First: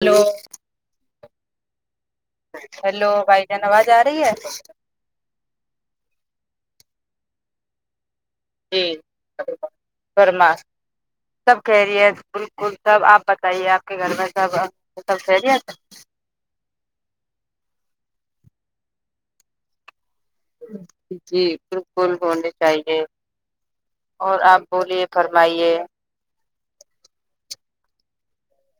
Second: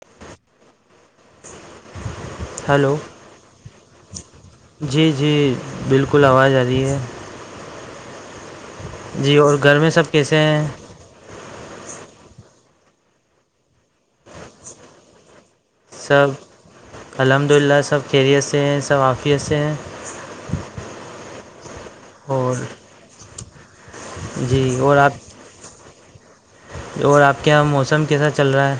hello [inaudible] hello بھائی جان آواز آ رہی ہے جی جی بالکل آواز آ رہی ہے جی جی اور گھر میں سب کیسے فرما ہیں سب کہہ رہی ہے بالکل سب آپ بتائیے آپ کے گھر میں سب سپ سیری آتا سب الحمد للہ سب خریت سے ہیں سب عافیت سے ہیں جی بالکل ہونے اور چاہیے اور آپ جی اور بولیے فرمائیے اور آپ کے یہاں موسم کیسا چل رہا ہے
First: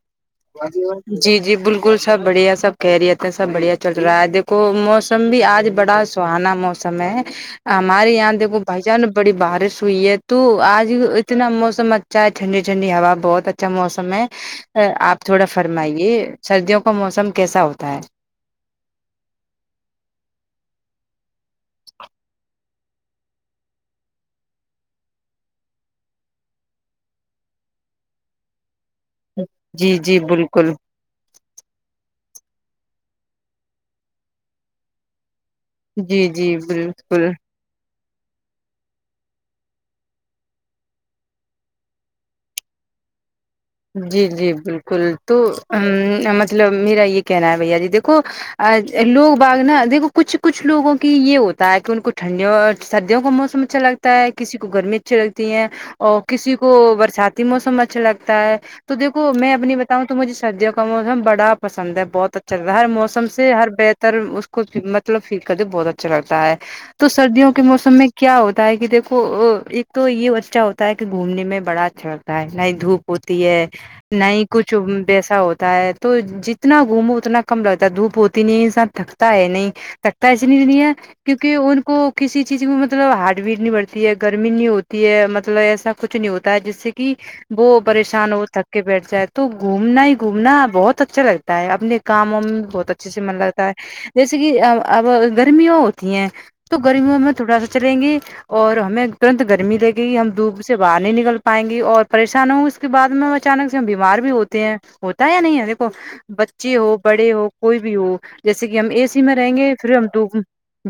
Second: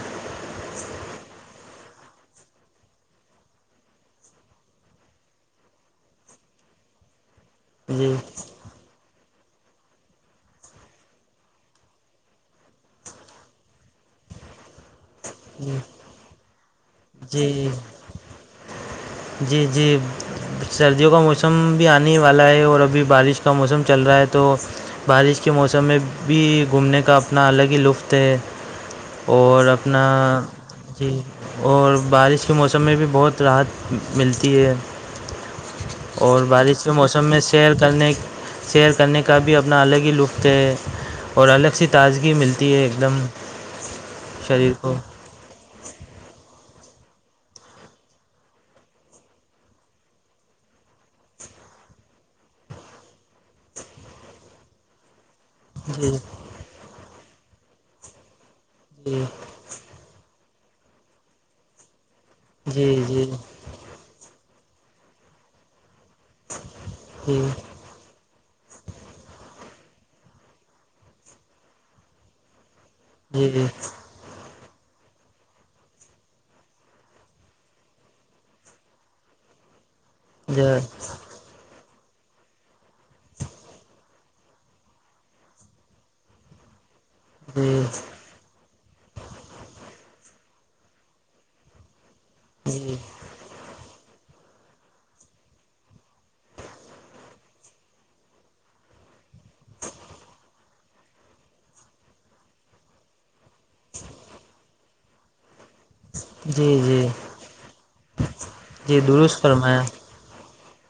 جی جی بالکل سب بڑھیا سب کہہ رہیے تھے سب بڑھیا چل رہا ہے کو موسم بھی آج بڑا سہانا موسم ہے ہے ہمارے جی یہاں دیکھو بھائی چان بڑی بارش ہوئی ہے تو آج اتنا موسم اچا چاہے ٹھنڈی ٹھنڈی ہوا بہت اچھا موسم ہے آپ تھوڑا فرمائیے سردیوں کا موسم کیسا جی ہوتا ہے جی جی سردیوں کا موسم بھی آنے والا ہے اور ابھی بارش کا موسم چل رہا ہے تو بارش کے موسم میں بھی گھومنے کا اپنا الگ ہی لطف ہے اور جی اپنا جی بالکل جی اور بارش کے موسم میں بھی بہت راحت ملتی ہے جی اور جی بارش کے بالکل موسم میں شیر کرنے سئیر کرنے کا بھی اپنا الگ ہی لطف ہے اور الگ سی تازگی ملتی ہے ایک دم جی جی شریر کو بالکل تو مطلب میرا یہ کہنا ہے بھیا جی دیکھو لوگ باغ نا دیکھو کچھ کچھ لوگوں کی یہ ہوتا ہے کہ ان کو ٹھنڈیوں اور سردیوں کا موسم اچھا لگتا ہے کسی کو گرمی اچھی لگتی ہیں جی اور کسی کو برساتی موسم اچھا لگتا ہے تو جی دیکھو میں اپنی ب تا ہوں تو مجھے سردیوں کا موسم بڑا پسند ہے بہت اچھا لگتا ہے ہر جی جی موسم سےر ر اس کو مطلب فیل کرتے بہت اچھا لگتا ہے تو جی سردیوں کے موسم میں کیا ہوتا ہے کہ دیکھو ایک تو یہ بچہ ہوتا ہے کہ گھومنے میں بڑا اچھا لگتا ہے نہ ہی دھوپ ہو جی جی دے نہ ہی کچھ ویسا ہوتا ہے تو جتنا گھومو اتنا کم لگتا ہے دھوپ ہوتی نہیں ساتھ تھک تا ہے نہیں تخت اینی جی دیا کیونکہ ان کو کسی چیز میں مطلب ہارڈ وٹ نہیں بڑھتی ہے گرمی نہیں ہوتی ہے مطلب ایسا کچھ نہیں ہوتا ہے جس سے کہ وہ جی پریشان ہو تھک کے بیٹھ جائے تو گھومنا ہی گھومنا بہت اچھا لگتا ہے اپنے کام و میں بہت اچھے سے من لگ جیسے کہ اب گرمییا ہوتی ہیں تو گرمیوں میں تھوڑا سا چلیں گے اور ہمیں ترنت گرمی دے گئی ہم دھوپ سے باہر نہیں نکل پائیں گے اور پریشان ہوں گے اس اس بعد میں اچانک سے ہم بیمار بھی ہوتے ہیں ہوتا ہے یا نہیں ہے دیکو بچے جی ہو جی بڑے ہو کوئی بھی ہو جیسے کہ ہم جی اے سی میں درست رہیں گے فرمایا پھر ہم دپ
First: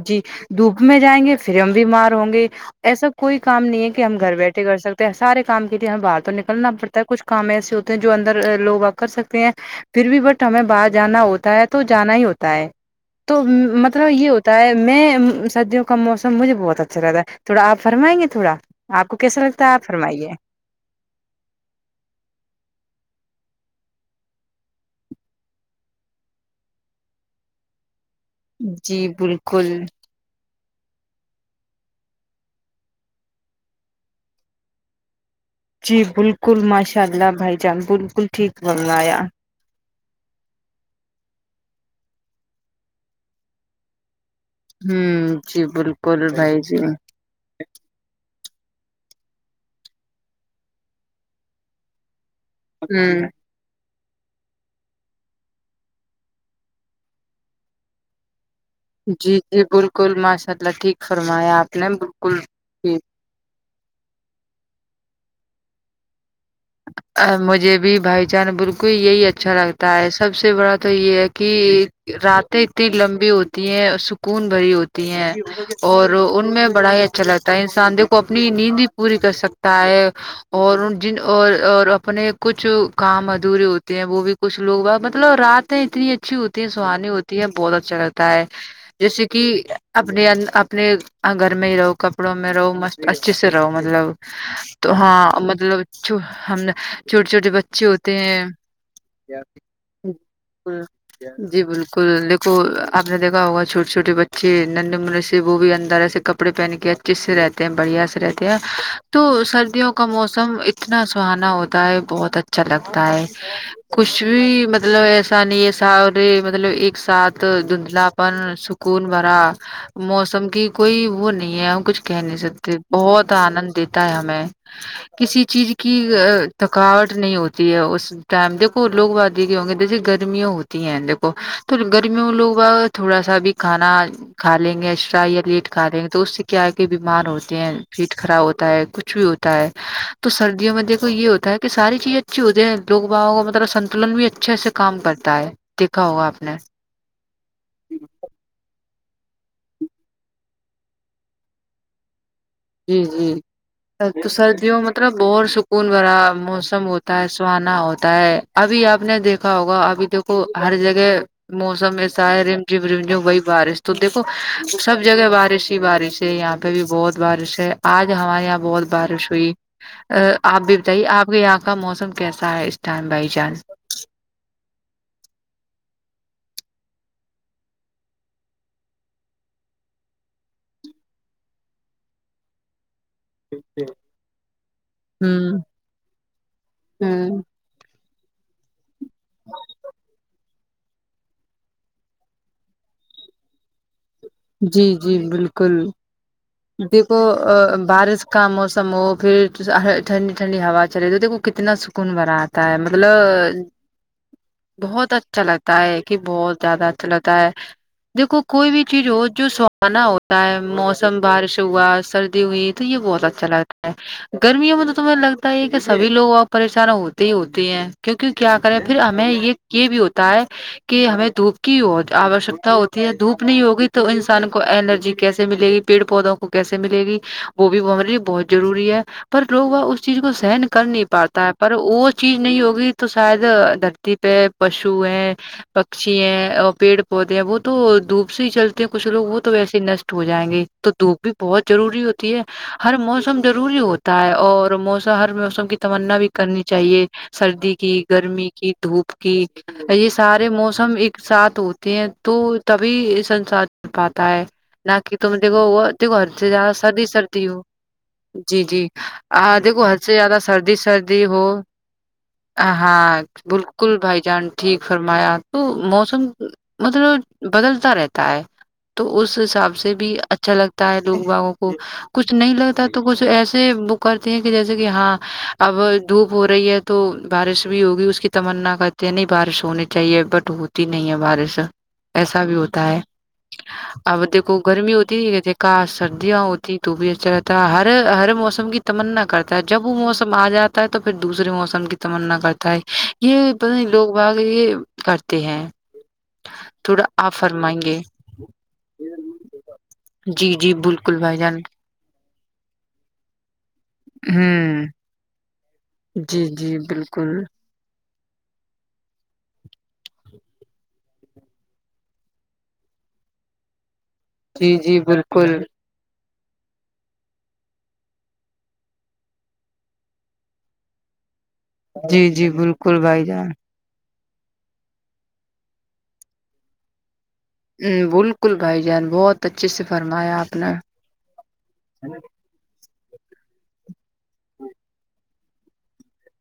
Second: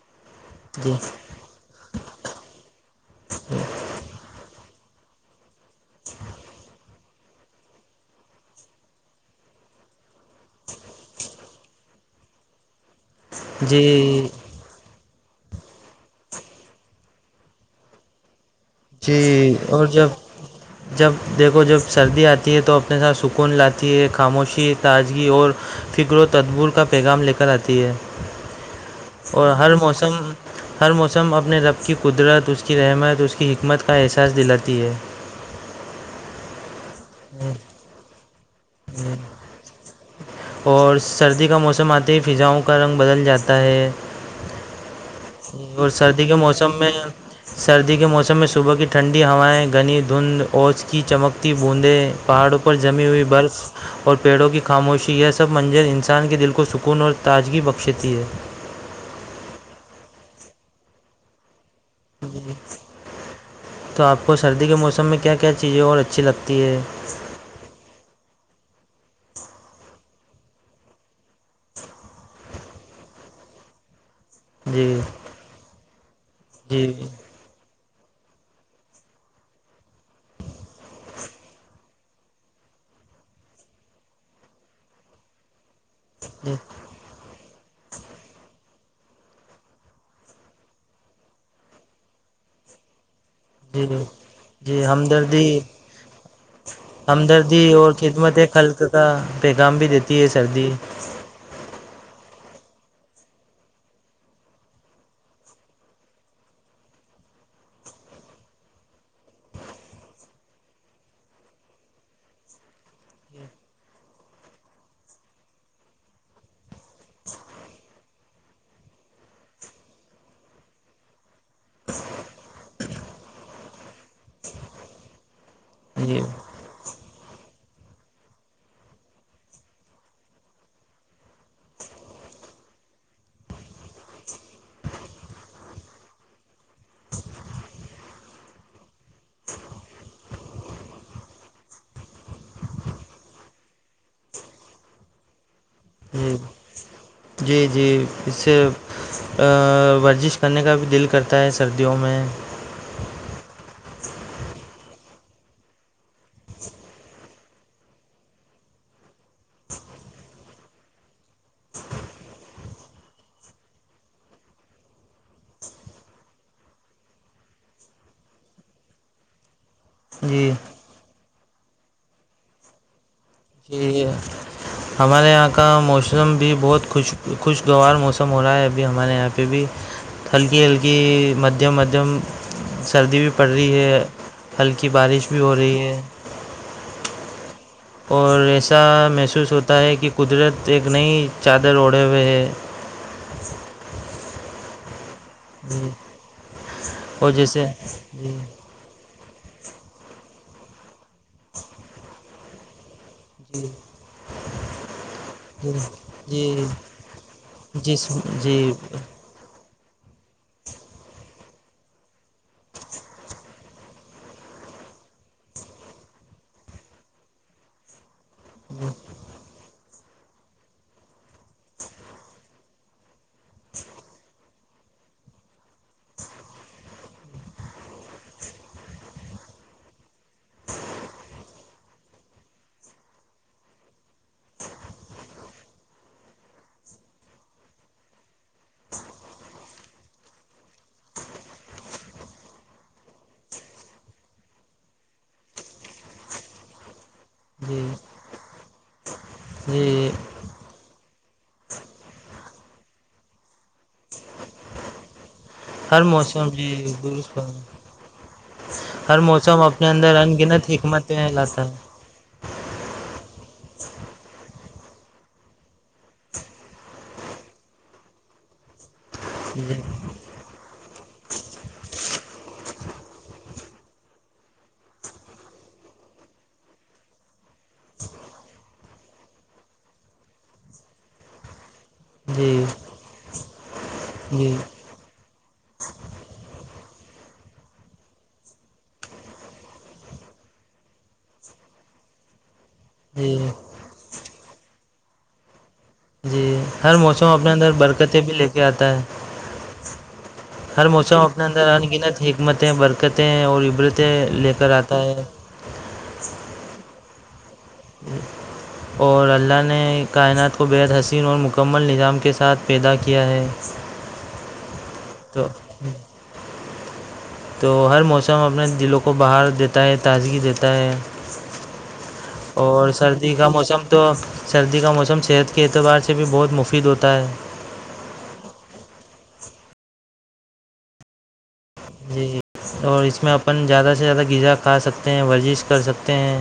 جی دھوپ جی میں جائیں گے فھر ہم بیمار ہوں گے ایسا کوئی کام نہیں ہے کہ ہم گھر بیٹھے کر سکتے ہیں سارے کام کے لیے ہم باہر تو نکل کرنا پڑتا ہے کچھ کام ایسے ہوتے ہیں جو اندر لوگ آپ کر سکتے ہیں پھر بھی بٹ ہمیں باہر جانا ہوتا ہے تو جانا ہی ہوتا ہے تو مطلب جی یہ ہوتا میں سردیوں کا موسم مجھے بہت اچھا لگتا ہے تھوڑا آپ فرمائیں گے تھوڑا آپ کو کیسا جی لگتا ہے آپ اور جب فرمائیے جب دیکھو جب سردی آتی ہے تو اپنے ساتھ سکون لاتی ہے خاموشی تازگی اور فکر و تدبور کا پیغام لے کر آتی ہے جی اور بالکل ہر موسم ہر موسم اپنے رب کی قدرت اس کی رحمت اس کی حکمت کا احساس دلاتی ہے جی بالکل ماشاء اللہ بھائی جان بالکل ٹھیک بولنایا اور سردی کا موسم آتی ہی فضاؤں کا رنگ بدل جاتا ہے ہوں جی ج اور سردی بالکل کے بھائی موسم جی میں سردی کے موسم میں صبح کی ٹھنڈی ہوائیں گھنی دھند اوچھ کی چمکتی بوندیں پہاڑوں پر جمی ہوں ہوئی برف اور پیڑوں کی خاموشی یہ سب منزل انسان کے دل کو سکون اور تازگی بخشتی ہے جی جی بالکل ماشاء اللہ ٹھیک فرمایا آپ نے بالکل جی جی ٹھیک تو آپ کو سردی کے موسم میں کیا کیا چیزیں اور اچھی لگتی ہے مجھے بھی بھائی چان بالکل یہی اچھا لگتا ہے سب سے بڑا تو یہ ہے کہ راتیں اتنی لمبی ہوتی ہیں خون بھری جی ہوتی ہیں اور ان میں بڑا جی ہی اچھا لگتا ہے انسان دیک کو اپنی نیند بھی پوری کر سکتا ہے اور جن اور اور اپنے کچھ کام ادھورے ہوتے ہیں وہ بھی کچھ لوگ مطلب رات اتنی اچھی جی ہوتی ہے سہانی ہوتی ہے بہت اچھا لگتا ہے جیسے کہ اپنے اپنے گھر میں ہی رہو کپڑوں میں رہو مست اچھے سے رہو جی مطلب جی تو ہاں ہمدردی مطلب ہم نے چھوٹے چھوٹے ہمدردی بچے اور ہوتے خدمت ہیں خلق کا پیغام بھی دیتی ہے سردی [inaudible] جی بالکل دیکھو آپ نے دیکھا ہوگا چھٹے چھوٹے بچے ننڈے مے سے وہ بھی اندر ایسے کپ کپڑے پہن کے اچھے سے رہتے ہیں بڑھیا سے رہتے ہیں تو سردیوں کا موسم اتنا سہانا ہوتا ہے بہت اچھا لگتا ہے کچھ بھی مطلب ایسا نہیں ہے سارے مطلب ایک ساتھ دھندلاپن سکھ کون بورا موسم کی کوئی وہ نہیں ہے ہم کچھ کہہ نہیں سکتے بہت آنند دیتا ہے ہمیں کسی چیز کی جی تھکاوٹ نہیں ہوتی ہے اس ٹائم دیکو لوگ وادی کے ہوں گے جیسے گرمیاں ہوتی ہیں دیکھو تو گرمیوں میں لوگ تھوڑا سا بھی کھانا کھا لیں گےسٹر یا لیٹ کھا لیں گے تو اس سے کیا ہے کہ بیمار ہوتے ہیں پیٹ خراب ہوتا ہے کچھ بھی ہو ت ہے [inaudible] تو سردیوں میں دیکھو یہ ہوتا ہے کہ ساری چیزیں اچھی ہوتی ہیں لوگ باؤوں کا مطلب سنتلن بھی اچھے سے کام کرتا ہے دیککھا ہوگا جی آپ نے جی جی اس سے ورزش کرنے کا بھی دل کرتا ہے سردیوں میں جی جی تو سردیوں مطلب بہت سکون بھرا موسم ہوتا ہے سہانا ہوتا ہے ابھی آپ نے دیکھا ہوگا ابھی دیکھو ہر جگہ موسم ایسا ہے رم جم رم جھم وہی بارش تو دیکو سب جگہ بارش ہی بارش یہاں پہ بھی بہت بارش ہے آج ہمارے یہاں بہت بارش ہوئی ا جی آپ بھی جی آپ کے یہاں کا موسم کیسا ہے اسٹم بھائی جان ج ہے [inaudible] ہمارے یہاں کا موسم بھی بہت خوش خوشگوار موسم ہو رہا ہے ابھی ہمارے یہاں پہ بھی ہلکی ہلکی مدھیم مدھیم سردی بھی پڑ رہی ہے ہلکی بارش بھی ہو ہوں رہی ہے ہوں اور ایسا محسوس ہوتا ہے کہ قدرت ایک نئی چادر اوڑھے ہوئے ہے جی جی بالکل ہی [inaudible] دیکھو بارش جی کا موسم سمو پھر ٹھنڈی ٹھنڈی ہوا چلے تو دیکھو کتنا سکون برا ت مطلب جی بہت اچھا جی لگتا ہے یہ کہ بہت جی زیادہ اچھا لگتا ہے جس دیکھو کوئی جی بھی چیز ہو جو سہانا ہوتا ہے موسم بارش ہوا سردی ہوئی تو یہ بہت اچھا لگتا ہے گرمیوں میں تو تمہیں لگتا ہے کہ سبھی لوگ وہ پریشان ہوتے ہی ہوتے ہیں کیونک کیا کرے پھر ہمیں یہ یہ بھی ہوتا ہے کہ ہمیں دھوپ کی آوشکتا ہوتی ہے دھوپ نہیں ہوگی تو انسان کو الرجی کیسے ملے گی پیڑ پودوں کو کیسے ملے گی وہ بھی ہمارے لیے بہت ضروری ہے پر لوگ وہ اس چیز کو سہن کر نہیں پاتا ہے پر وہ چیز نہیں ہوگی تو شاید د تی پہ پشو ہے پکشی ہیں اور پیڑ پودے ہیں وہ تو دھوپ سے ہی چلتے ہیں کچھ لوگ وہ تو ویسے ہی نشٹ ہو جائیں گے تو دھوپ بھی بہت ضروری ہوتی ہے ہر موسم ضروری ہوتا ہے اور موسم ہر موسم کی تمنا بھی کرنی چاہیے سردی جی کی گرمی کی دھوپ کی یہ جی سارے موسم ایک ساتھ ہوتے ہیں تو تبھی سسار چ پاتا ہے نہ کہ تم کو وہ ہر تو گھر موسم سے جیادہ جی سردی درست سردی ہو جی جی ہر ہ موسم دیکھو اپنے حد سے اندر زیادہ انگنت سردی سردی حکمتیں ہو لاتا ہے ہاں بالکل بھائی جان ٹھیک فرمایا تو موسم مطلب بدلتا رہتا ہے تو اس حساب جی سے بھی اچ اچھا لگتا ہے لوگ باگوں کو کچھ نہیں لگتا تو کچھ ایسے وہ کرتے ہیں کہ جیسے کہ ہاں اب دھوپ ہو رہی ہے تو بارش بھی ہوگی اس کی تمنا کرتے ہیں نہیں بارش ہونی چاہیے بٹ ہوتی نہیں ہے بارش ایسا بھی جی ہوتا ہے اب جی دیکھو گرمی ہوتی ہے جکا سردیاں ہوتیھی تو بھی اچھا رہتا ہر ہر موسم کی تمنا کرتا جب وہ موسم آ جاتا ہے تو پھر دوسرے موسم کی تمنا کرتا ہے جی یہ پت نہیں لوگ باق یہ کرتے ہیں جی ہر تھوڑا موسم آپ اپنے اندر فرمائیں گے برکتیں بھی لے کے آتا ہے جی جی ہر بالکل موسم بھائی اپنے جان اندر ان گنت حکمتیں برکتیں اور ابرتیں لے کر ہوں آتا ہے جی جی بالکل ہوں اور اللہ نے کائنات کو بےحد حسین اور مکمل نظام کے ساتھ پیدا کیا ہے جی جی تو بالکل تو ہر موسم اپنے دلوں کو باہر دیتا ہے تازگی دیتا ہے جی جی اور بالکل بھائی سردی جان کا موسم تو سردی کا موسم صحت کے اعتبار سے بھی بہت مفید ہوتا ہے بالکل بھائی جان بہت اچھے سے فرمایا آپ نے جی جی اور اس میں اپن زیادہ سے زیادہ غذا کھا سکتے ہیں ورزش کر سکتے ہیں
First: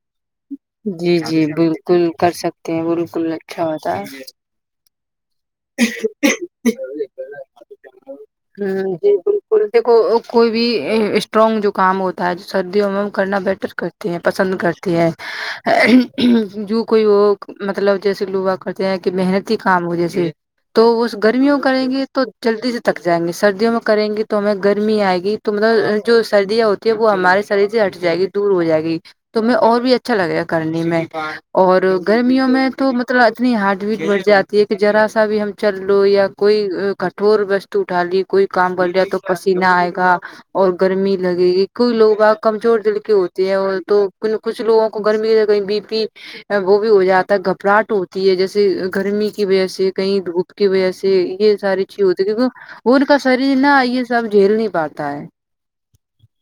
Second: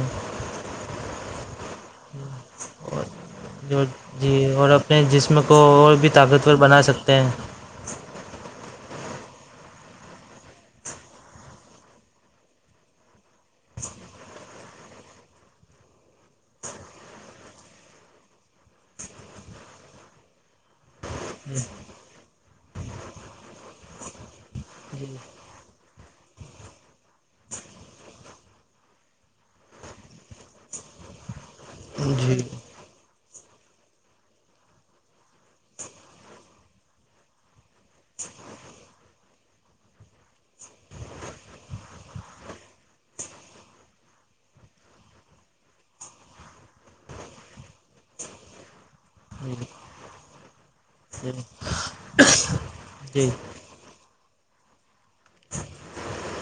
جی جی بالکل کر سکتے ہیں بالکل اچھا جو ہوتا ہے جی اور اپنے جسم کو اور بھی طاقتور بنا سکتے ہیں ہ جی بک د کوئی بھی اسٹرانگ جو کام ہوتا ہے سردیوں میں کرنا بیٹر کر پسند کرتے ہیں جو کوئی وہ مطلب جیسے لوگا کرتے ہیں کہ محن کام ہو جیسے تو وہ گرمیوں میں کریں گے تو جلدی سے تک جائیں گے سردیوں میں کریں گی تو ہمیں گرمی جی آئے گی تو مطلب جو سردیاں ہوتی ہیں وہ ہمارے شریر سے ہٹ جائے گی دور ہو جائے گی توم اور بھی اچھا لگے گا کرنے میں اور جی گرمیوں میں تو مطلب اتنی ہارڈ بیٹ بڑھ جاتی ہے کہ ذرا سا بھی ہم چل لو یا کوئی کٹور و اٹھا لی کوئی کام ب لیا تو پسیینہ آئے گا اور گرمی لگے گی کوئی لوگ آ کمزور دل کے ہوتے ہیں تو کچھ لوگوں کو گرمی کہیں بی پی وہ بھی ہو جاتا ہے گھبراہٹ ہوتی ہے جیسے گرمی کی وجہ سے کہیں د کی وجہ سے جی یہ ساری چیز ہوتی ہے کیونکہ وہ ان کا جی شریر نا یہ سب جھیل نہیں پاتا ہے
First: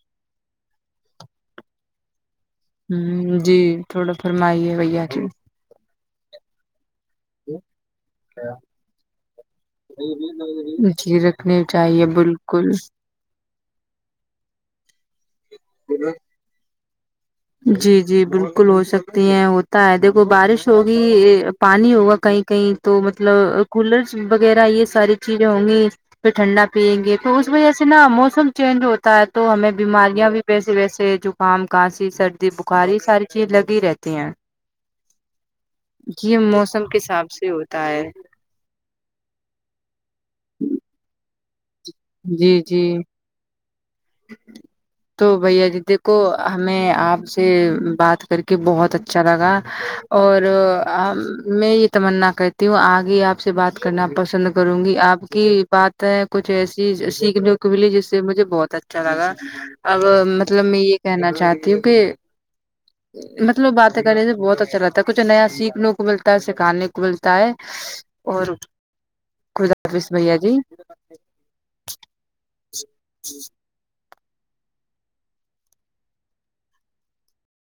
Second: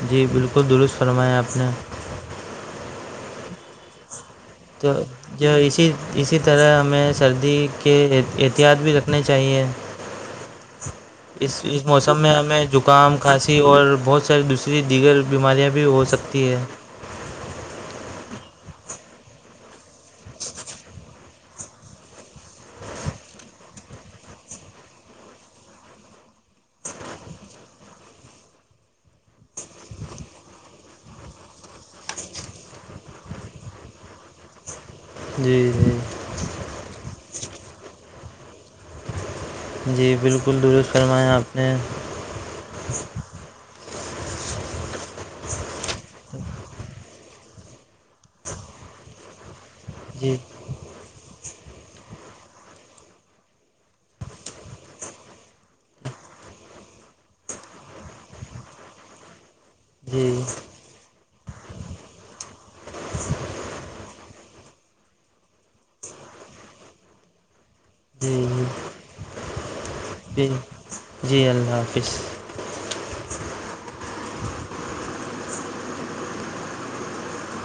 جی بالکل درست فرمایا آپ نے ہ جی تھوڑا فرمائیے تو بھیا جی جو اسی اسی طرح ہمیں سردی کے احتیاط بھی رکھ نے چاہیے جی اس رکھنے اس چاہیے موسم میں ہمیں بالکل زکام کھانسی اور بہت ساریے دوسرے اتری دیگر بیماریاں بھی ہو سکتی ہیں جی جی بالکل ہو سکتی ہیں ہوتا ہے دیکھو بارش ہوگی پانی ہوگا کہیں کہیں تو مطلب کولر وغیرہ یہ ساری چیزیں ہوں گی پھر ٹھنڈا پئیں گے تو اس وجہ سے نا موسم چینج ہوتا ہے تو ہمیں بیماریاں بھی ویسے ویسے زکام کانسی سردی بخاری ساری چیز لگی ہی رہتی ہیں جی جی یہ موسم کے حساب سے ہوتا ہے جی بالکل درست فرمایا آپ نے جی جی تو بھیا جی دیکھو ہمیں آپ سے بات کر کے بہت اچھا لگا جی اور میں یہ تمنا کرتی ہوں آگے آپ سے بات کرنا پسند کروں گی آپ کی بات کچھ ایسے جی سیکھنے کو ملی جس سے مجھے بہت اچھا لگا اب جی مطلب میں یہ کہنا چاہتی ہوں کہ مطلب باتیں کریں سے بہت اچھا لگتا ہے کچھ نیا سیکھنے کو ملتا ہے سکھانے کو ملتا ہے جی اور گد رسمیا جی جی اللہ حافظ جی